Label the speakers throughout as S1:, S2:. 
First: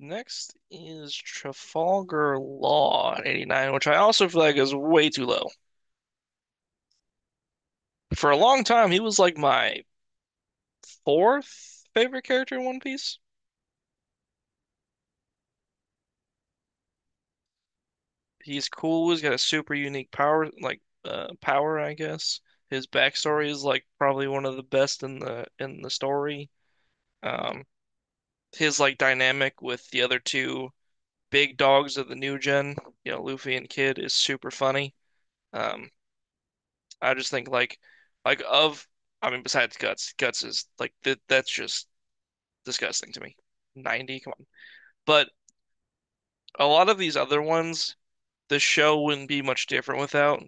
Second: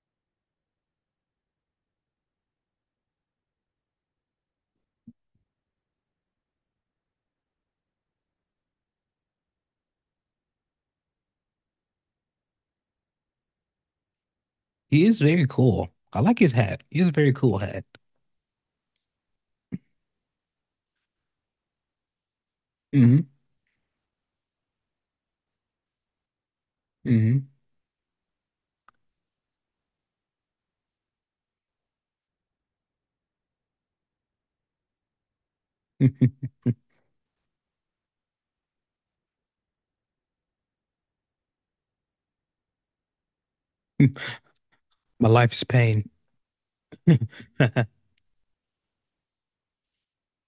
S1: Next is Trafalgar Law at 89, which I also feel like is way too low. For a long time, he was like my fourth favorite character in One Piece.
S2: He is very cool. I like his hat. He has a very cool hat.
S1: He's cool. He's got a super unique power, like power, I guess. His
S2: hmm
S1: backstory is like probably one of the best in the story.
S2: hmm
S1: Um, his like dynamic with the other two big dogs of the new gen, you know, Luffy and Kid, is super funny. Um, I just think like of I mean besides guts, guts is like th that's just disgusting to me. 90, come on.
S2: My
S1: But
S2: life is pain.
S1: a lot of these other ones, the show wouldn't be much different without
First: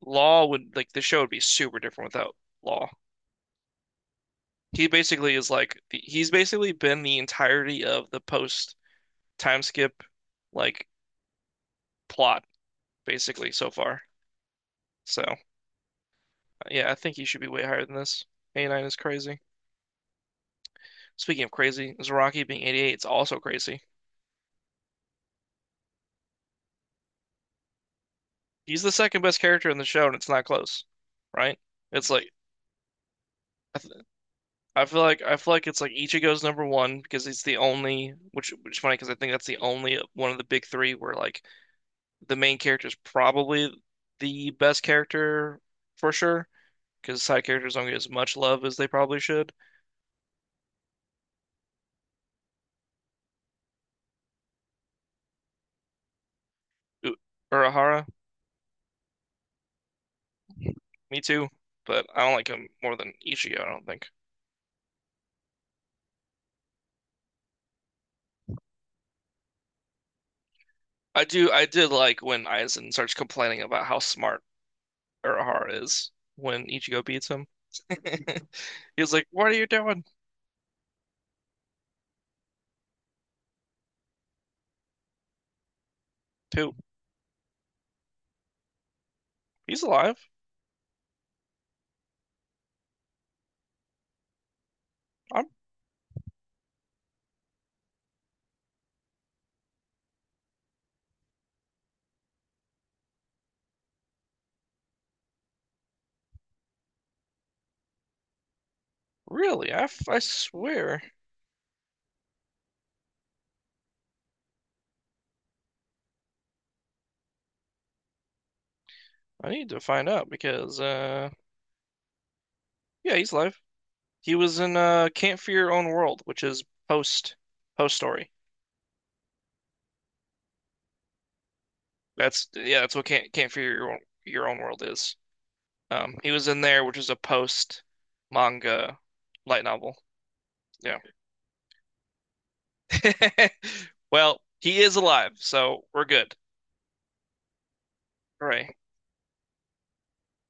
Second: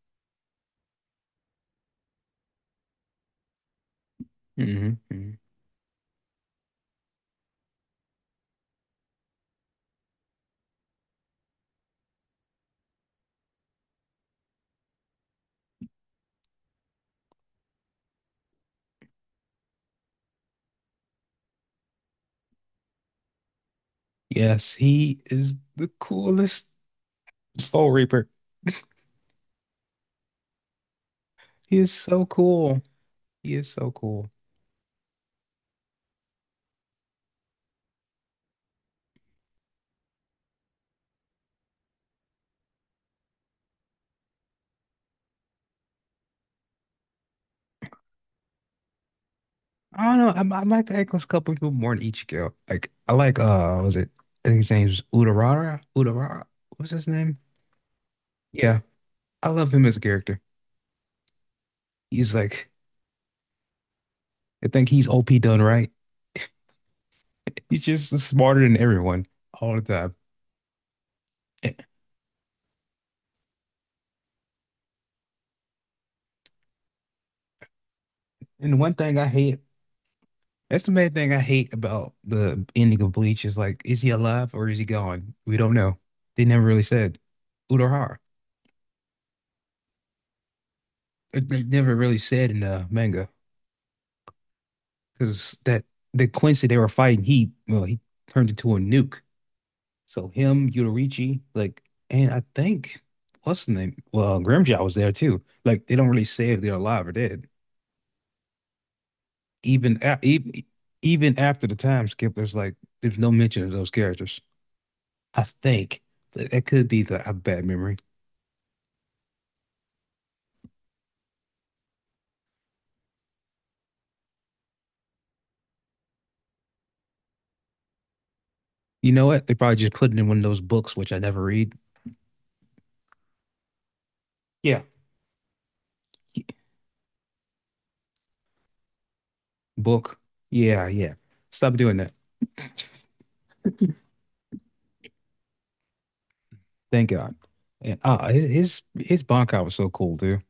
S1: Law would like the show would be super different without Law. He
S2: hmm
S1: basically is like he's basically been the entirety of the post time skip like plot basically so far. So yeah, I think he should be way higher than this. 89 is crazy. Speaking of crazy, Zaraki being 88 is also crazy.
S2: Yes, he is the coolest Soul Reaper.
S1: He's the second best character in the show, and it's not close, right?
S2: He is
S1: It's
S2: so
S1: like
S2: cool. He is
S1: I,
S2: so
S1: th
S2: cool.
S1: I feel like it's like Ichigo's number one because he's the only, which is funny because I think that's the only one of the big three where like the main character is probably the best character for sure because side characters don't get as much love as they probably should.
S2: I don't know. I like the Echo's couple people more than Ichigo. Like I like what was it? I think his name's Urarara. Urarara. What's his
S1: U-
S2: name?
S1: Urahara,
S2: Yeah. I love him as a character.
S1: me too, but I
S2: He's
S1: don't like him
S2: like
S1: more than Ichigo, I don't think.
S2: I think he's OP done right. He's just smarter than everyone all the time.
S1: I do I did like when Aizen starts complaining about how smart Urahara is when Ichigo beats him.
S2: And the one
S1: He was
S2: thing
S1: like,
S2: I
S1: "What are
S2: hate,
S1: you doing?"
S2: that's the main thing I hate about the ending of Bleach is like, is he alive or is he gone? We don't know. They never
S1: Dude,
S2: really said Urahara.
S1: he's alive.
S2: They never really said in the manga
S1: I'm
S2: because that the Quincy they were fighting, he turned into a nuke. So him, Yuraichi, like, and I think what's the name? Well, Grimjaw was there too. Like they don't really say if they're alive or dead.
S1: really,
S2: Even
S1: I
S2: a- even
S1: swear,
S2: even after the time skip, there's no mention of those characters. I think that it could be the a bad memory.
S1: I need to find out because, yeah, he's alive. He was in Can't Fear Your Own World, which is post post story.
S2: You know what? They probably just put it in one of those books, which I never read.
S1: That's yeah, that's what Can't Fear Your Own, Your Own
S2: Yeah.
S1: World is. He was in there, which is a post manga light novel.
S2: Book. Yeah,
S1: Yeah.
S2: yeah. Stop doing that.
S1: Well, he is alive, so we're good.
S2: Thank God. And ah, his
S1: Hooray.
S2: his, his Bankai was so cool, dude.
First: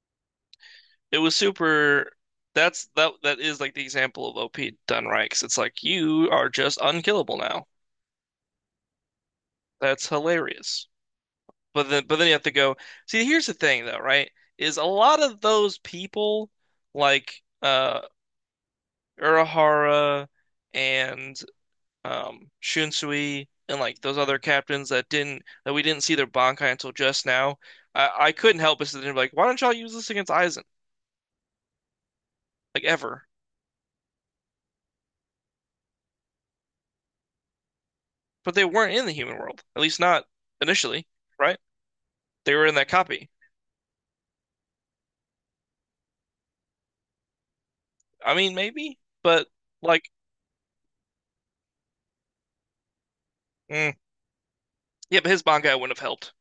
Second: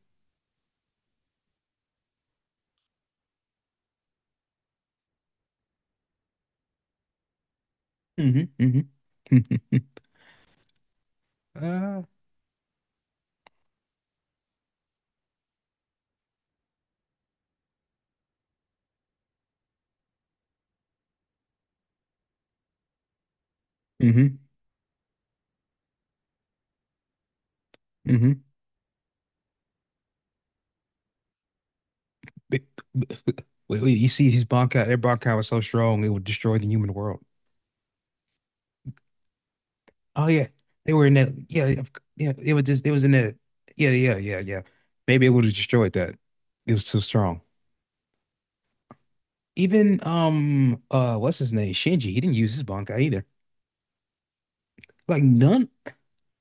S1: It was super. That's that is like the example of OP done right, 'cause it's like you are just unkillable now.
S2: Mm-hmm. Mm-hmm.
S1: That's hilarious. But
S2: uh,
S1: then but then you have to go. See, here's the thing though, right? Is a lot of those people like Urahara and Shunsui and like those
S2: mm-hmm.
S1: other captains that didn't that we didn't see their Bankai until just now. I
S2: Mm-hmm.
S1: couldn't help but to be like, why don't y'all use this against Aizen?
S2: But-
S1: Like ever.
S2: Wait, wait, their Bankai was so strong it would destroy the human world.
S1: But they weren't in the human world, at least
S2: Oh
S1: not
S2: yeah. They were
S1: initially,
S2: in that
S1: right?
S2: yeah, of- yeah,
S1: They
S2: it was
S1: were in
S2: just
S1: that
S2: it was in
S1: copy.
S2: that yeah, yeah, yeah, yeah. Maybe it would have destroyed that. It was too strong.
S1: I mean, maybe, but
S2: Even
S1: like,
S2: what's his name? Shinji, he didn't use his Bankai either.
S1: mm, yeah,
S2: Like
S1: but his
S2: none
S1: Bangai wouldn't have helped.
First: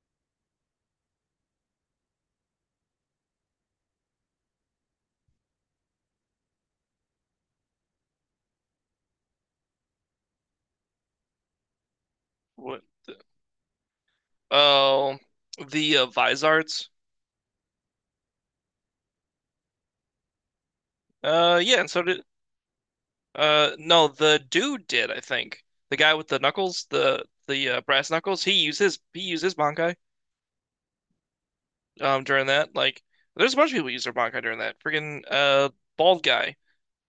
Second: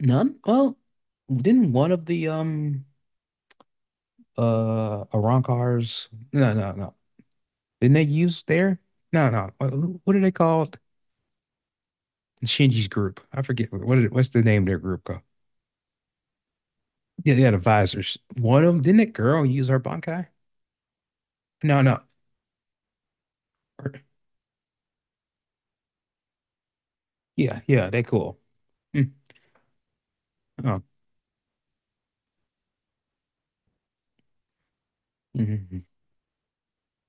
S2: none? Well, didn't one of the Arankars Didn't they use their no no what, what are they called?
S1: What?
S2: Shinji's group. I forget what's the name of their group
S1: Oh,
S2: called?
S1: the Vizards.
S2: Yeah, they had advisors. One of them, didn't that girl use her Bankai?
S1: Yeah,
S2: No,
S1: and so
S2: no.
S1: did
S2: Or-
S1: no, the dude did, I think. The guy with the knuckles, the
S2: Yeah, yeah, they
S1: brass
S2: cool.
S1: knuckles,
S2: Mm,
S1: he used his Bankai
S2: oh.
S1: during that. Like, there's a bunch of people who use their Bankai during that. Freaking
S2: Mm-hmm.
S1: bald guy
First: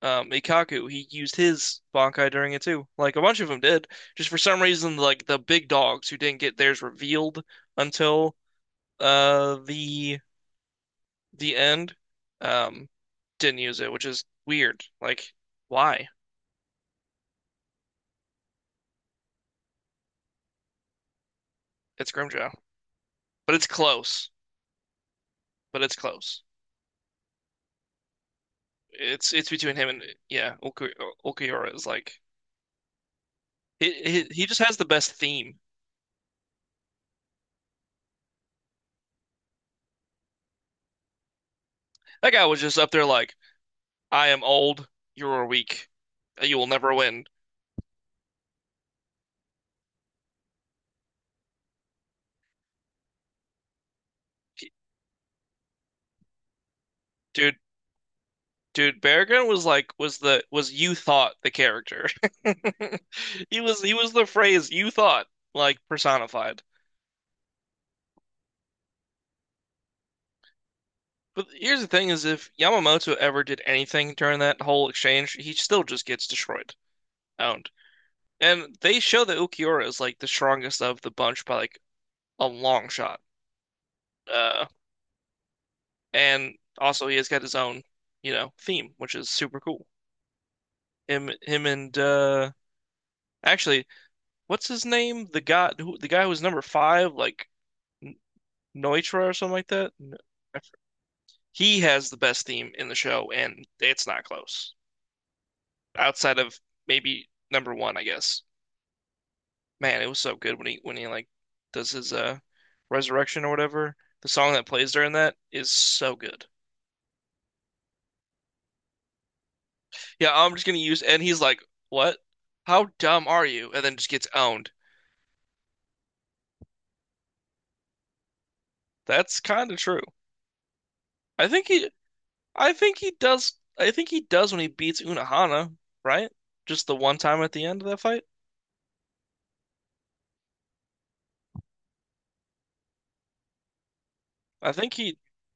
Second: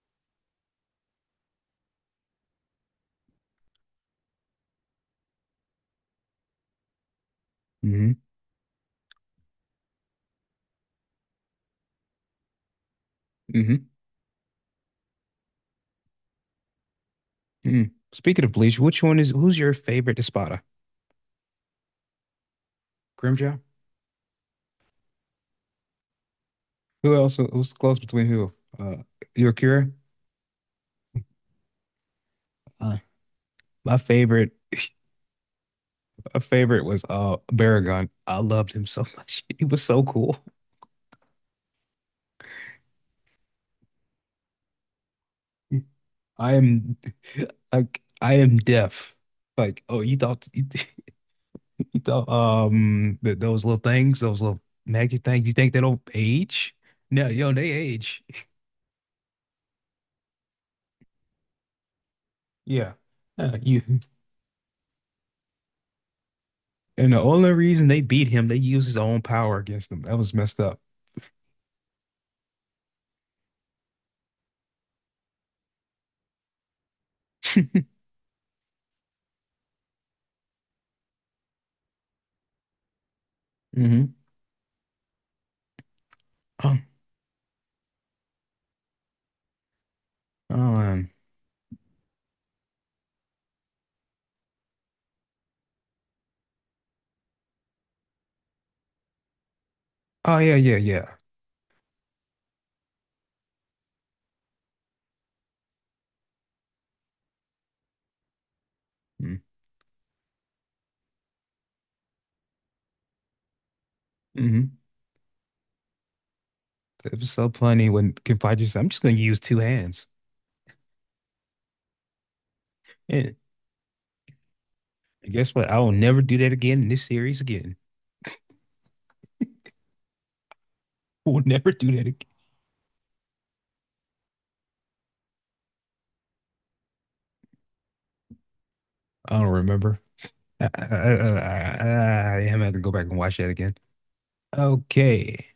S1: Ikkaku, he used his Bankai during it too. Like a bunch of them did. Just for some reason, like the big dogs who didn't get theirs revealed
S2: Mm-hmm.
S1: until uh the the end, um, didn't use
S2: Mm-hmm.
S1: it, which is weird. Like, why?
S2: Mm. Speaking of Bleach, which one is who's your favorite Espada?
S1: It's Grimjaw, but
S2: Grimjaw?
S1: it's close. But it's close.
S2: Who else was close between who? Uh,
S1: It's between him
S2: Yukira?
S1: and yeah, Okuhara is like
S2: Uh,
S1: he,
S2: my
S1: he he
S2: favorite,
S1: just has the best theme.
S2: my favorite was Baragon. I loved him so much. He was so cool.
S1: That guy was just up there like, I am old, you are weak,
S2: I
S1: you will never
S2: am
S1: win.
S2: like I am deaf. Like, oh, you thought that those little things, those little magic things, you think they don't age? No, yo,
S1: Dude,
S2: they age.
S1: Dude, Bear Grylls was like was the was you thought the character.
S2: Yeah.
S1: He
S2: You
S1: was he was the phrase you thought like personified.
S2: and the only reason they beat him, they used his own power against them. That was messed up.
S1: But here's the thing is if Yamamoto ever did anything during that whole exchange, he still just gets destroyed. Owned. And they show that Ukiura is like the strongest of the bunch by like a long shot.
S2: Mm-hmm.
S1: Uh and
S2: Oh,
S1: also he has got his own, you know, theme, which is super cool.
S2: oh, um,
S1: Him and actually, what's his name? The guy who was number five, like Neutra or something like that. No.
S2: oh yeah, yeah, yeah.
S1: He has the best theme in the show, and it's not close. Outside of maybe number one, I guess. Man, it was so good when he like does his resurrection or whatever. The song that
S2: Hmm.
S1: plays during that is so good.
S2: It was so funny when Kim Possible said, I'm just gonna use two hands.
S1: Yeah, I'm just gonna use and he's like, "What? How dumb
S2: And
S1: are you?" And then just gets owned.
S2: guess what? I will never do that again in this series again.
S1: That's kind of true.
S2: We'll
S1: I think
S2: never do
S1: he,
S2: that again.
S1: I think he does. I think he does when he beats Unohana, right? Just the one time at the end of that fight.
S2: I don't remember. I am gonna have to go back and watch that again.
S1: I think he
S2: Okay.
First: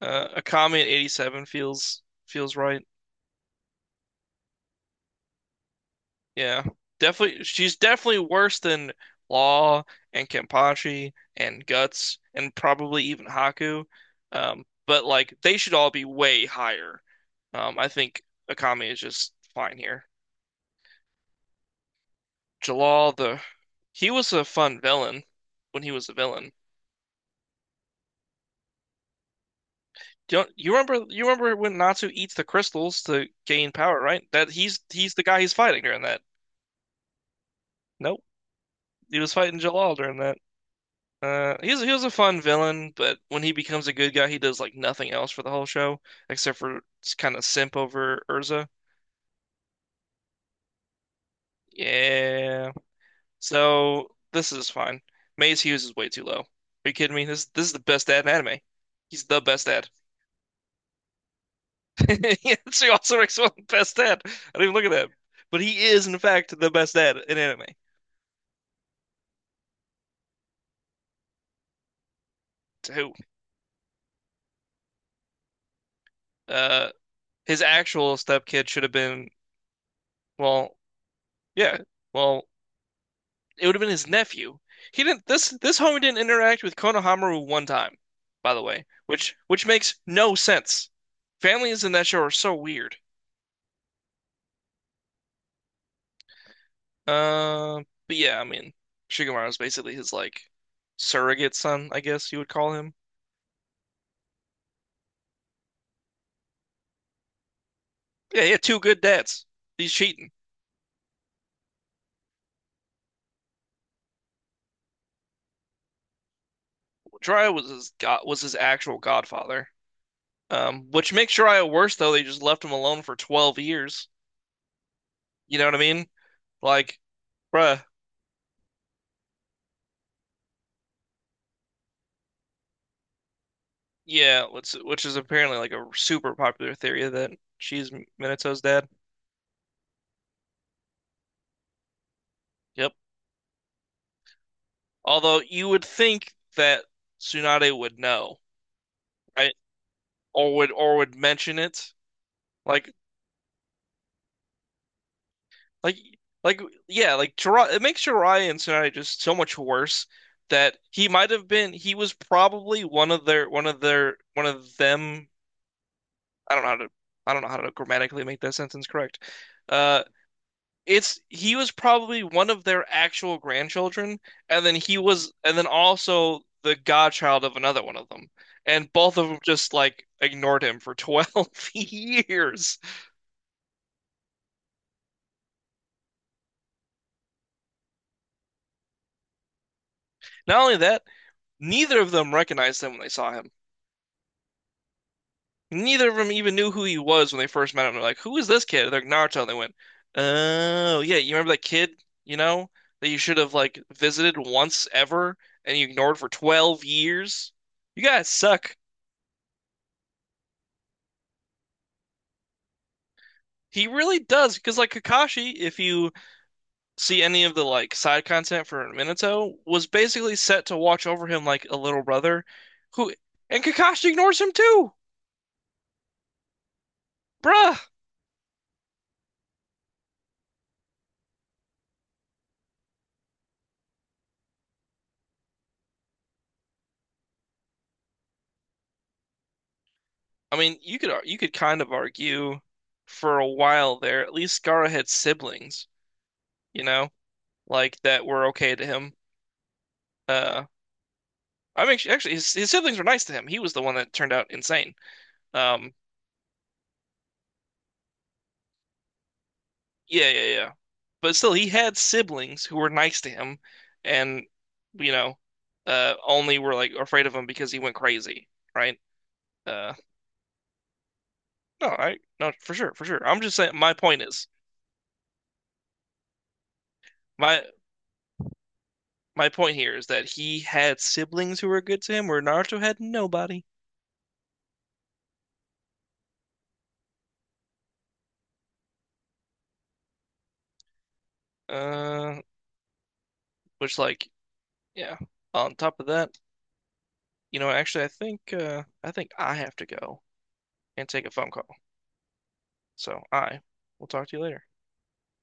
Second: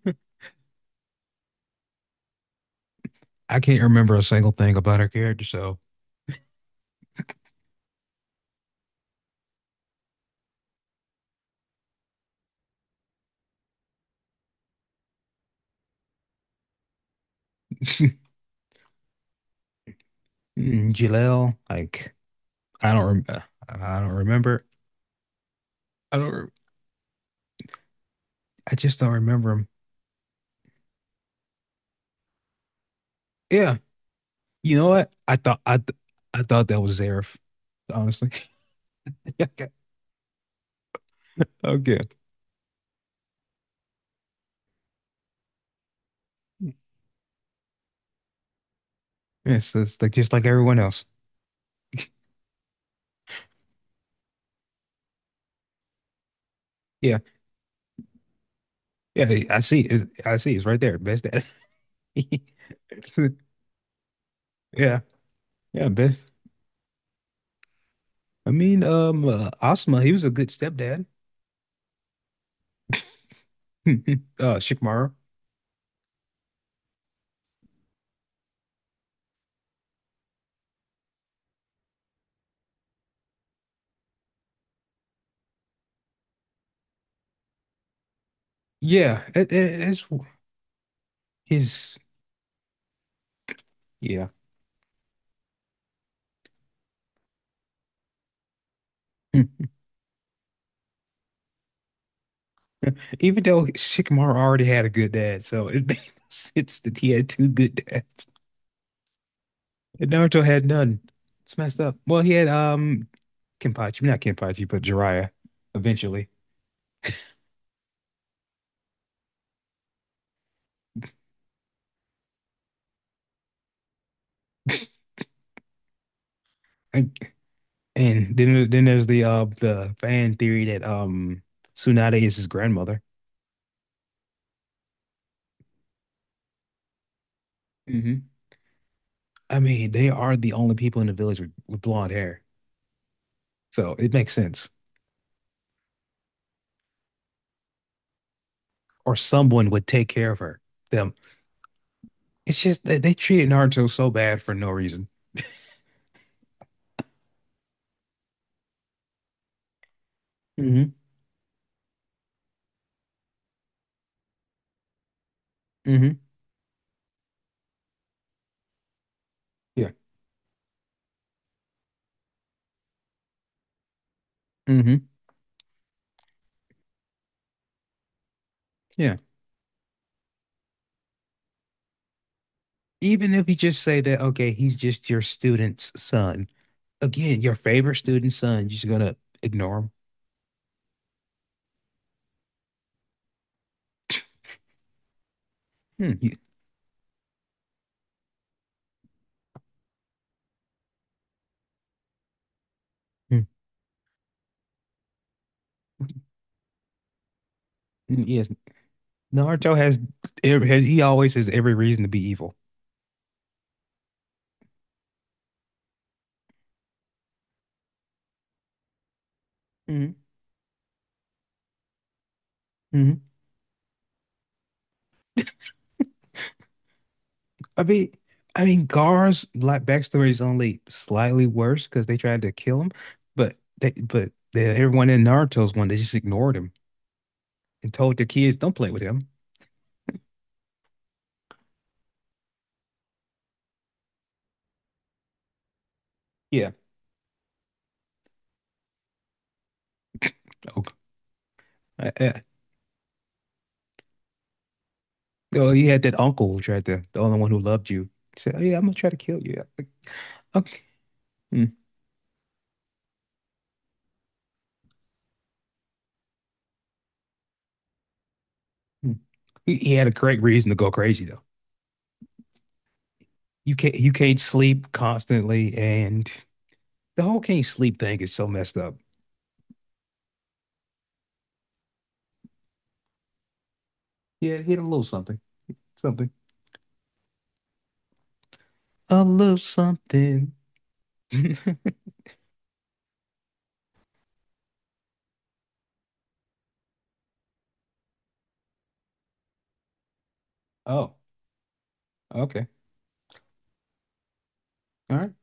S1: Akami at 87 feels right.
S2: I can't remember a single thing about her character, so
S1: Yeah. Definitely she's definitely worse than Law and Kenpachi and Guts and probably even Haku. But like they should all be way higher. I think Akami is just fine here.
S2: Mm, Jalel, like I don't
S1: Jalal the
S2: remember. I don't
S1: he was a
S2: remember.
S1: fun villain when he was a
S2: I don't. rem-
S1: villain.
S2: I just don't remember him.
S1: Do you, you remember when Natsu eats the crystals to gain
S2: Yeah,
S1: power, right? That
S2: you
S1: he's
S2: know
S1: he's
S2: what?
S1: the guy he's fighting during that.
S2: I thought that was Zaref,
S1: Nope.
S2: honestly.
S1: He was fighting
S2: I
S1: Jalal during that. He was he
S2: Okay.
S1: was a fun villain, but when he becomes a good guy, he does like nothing else for the whole show except for kind of simp over Urza.
S2: Yes, it's like just like everyone else.
S1: Yeah. So this is fine. Maze Hughes is way too low. Are you kidding
S2: Yeah.
S1: me? This is the best dad in anime. He's the best dad.
S2: I see. It's right there. Best dad.
S1: Yeah, so he also makes one the best dad. I didn't even look at
S2: Yeah.
S1: that. But he
S2: Yeah,
S1: is in
S2: best.
S1: fact the best dad in anime.
S2: I mean, Asma, he was a good stepdad.
S1: To who?
S2: Shikamaru.
S1: Uh, his actual stepkid should have been well, yeah. Well, it would have been his nephew. He didn't. This homie didn't interact with Konohamaru one time, by the way,
S2: Yeah,
S1: which
S2: it,
S1: which
S2: it,
S1: makes
S2: it's
S1: no sense. Families in
S2: his.
S1: that show are so weird.
S2: Yeah.
S1: Uh, but yeah, I mean,
S2: Hmm.
S1: Shigemaru is basically his like surrogate son, I guess you would call him.
S2: Even though Shikamaru already had a good dad, so it makes sense that he had two good dads.
S1: Yeah, he had two good dads. He's
S2: And
S1: cheating.
S2: Naruto had none. It's messed up. Well, he had Kenpachi, not Kenpachi, but Jiraiya eventually.
S1: Jiraiya was his actual godfather. Which makes Jiraiya worse though. They just left him alone for 12 years. You know what I mean? Like, bruh,
S2: And then there's the fan theory that Tsunade is his grandmother.
S1: yeah, which is apparently like a super popular theory that she's
S2: Hmm.
S1: Minato's dad.
S2: I mean, they are the only people in the village with blonde hair.
S1: Yep.
S2: So it makes sense.
S1: Although you would think that Tsunade would know,
S2: Or
S1: right?
S2: someone would take care of
S1: Or
S2: her.
S1: would or
S2: Them.
S1: would mention it.
S2: It's just
S1: Like
S2: they treated Naruto so bad for no reason.
S1: like like yeah, like Jiraiya, it makes Jiraiya and Tsunade just so much worse that
S2: hmm
S1: he might have been he was probably one of their one of them
S2: hmm
S1: I don't know how to I don't know how to grammatically make that sentence correct.
S2: Yeah.
S1: Uh it's he was probably one of their actual grandchildren, and then he
S2: hmm
S1: was, and then also the godchild of another one of them. And
S2: Yeah.
S1: both of them just like ignored him for 12 years.
S2: Even if you just say that, okay, he's just your student's son. Again, your favorite student's son, you're just gonna ignore him.
S1: Not only that, neither of them recognized him when they saw him. Neither
S2: Hmm.
S1: of them
S2: You,
S1: even knew who he was when they first met him. They're like, "Who is this kid?" They're like, Naruto. And they went, "Oh, yeah, you remember that kid, you know, that you should
S2: hmm.
S1: have like visited once ever and you ignored for 12 years? You
S2: Hmm.
S1: guys
S2: Yes.
S1: suck."
S2: Naruto has he always has every reason to be evil.
S1: He really does, because like Kakashi, if you see any of the like side content for Minato, was
S2: Mm-hmm.
S1: basically set to watch over him like a little brother, who
S2: Mm-hmm.
S1: and Kakashi ignores him too, bruh.
S2: I mean, I mean, Gar's like backstory is only slightly worse because they tried to kill him, but everyone in Naruto's one they just ignored him and told their kids don't play with him.
S1: I mean, you could kind of argue for a while there. At least Gaara had siblings,
S2: Yeah.
S1: you know, like that were okay to him. Uh,
S2: Oh,
S1: I mean,
S2: I,
S1: actually,
S2: I-
S1: his siblings were nice to him. He was the one that turned out insane.
S2: oh, he
S1: Um,
S2: had that uncle who tried to the only one who loved you. He said, oh, yeah, I'm gonna try to kill you. Like,
S1: Yeah, yeah, yeah.
S2: okay.
S1: But still, he
S2: Mm,
S1: had siblings who were nice to him, and you know, only were like afraid of him because he went crazy, right?
S2: mm. He
S1: Uh,
S2: had a great reason to go crazy though.
S1: no, I no for sure, for sure. I'm just saying.
S2: You can't sleep constantly, and the whole
S1: My
S2: can't sleep thing is so messed up.
S1: my point here is that he had siblings who were good to him, where Naruto had nobody.
S2: Yeah, hit a little something. Something. A little something.
S1: Uh, which like, yeah. On top of that, you know, actually, I think I have to go and
S2: Oh,
S1: take a phone call.
S2: okay.
S1: So I will talk to you later.
S2: All right.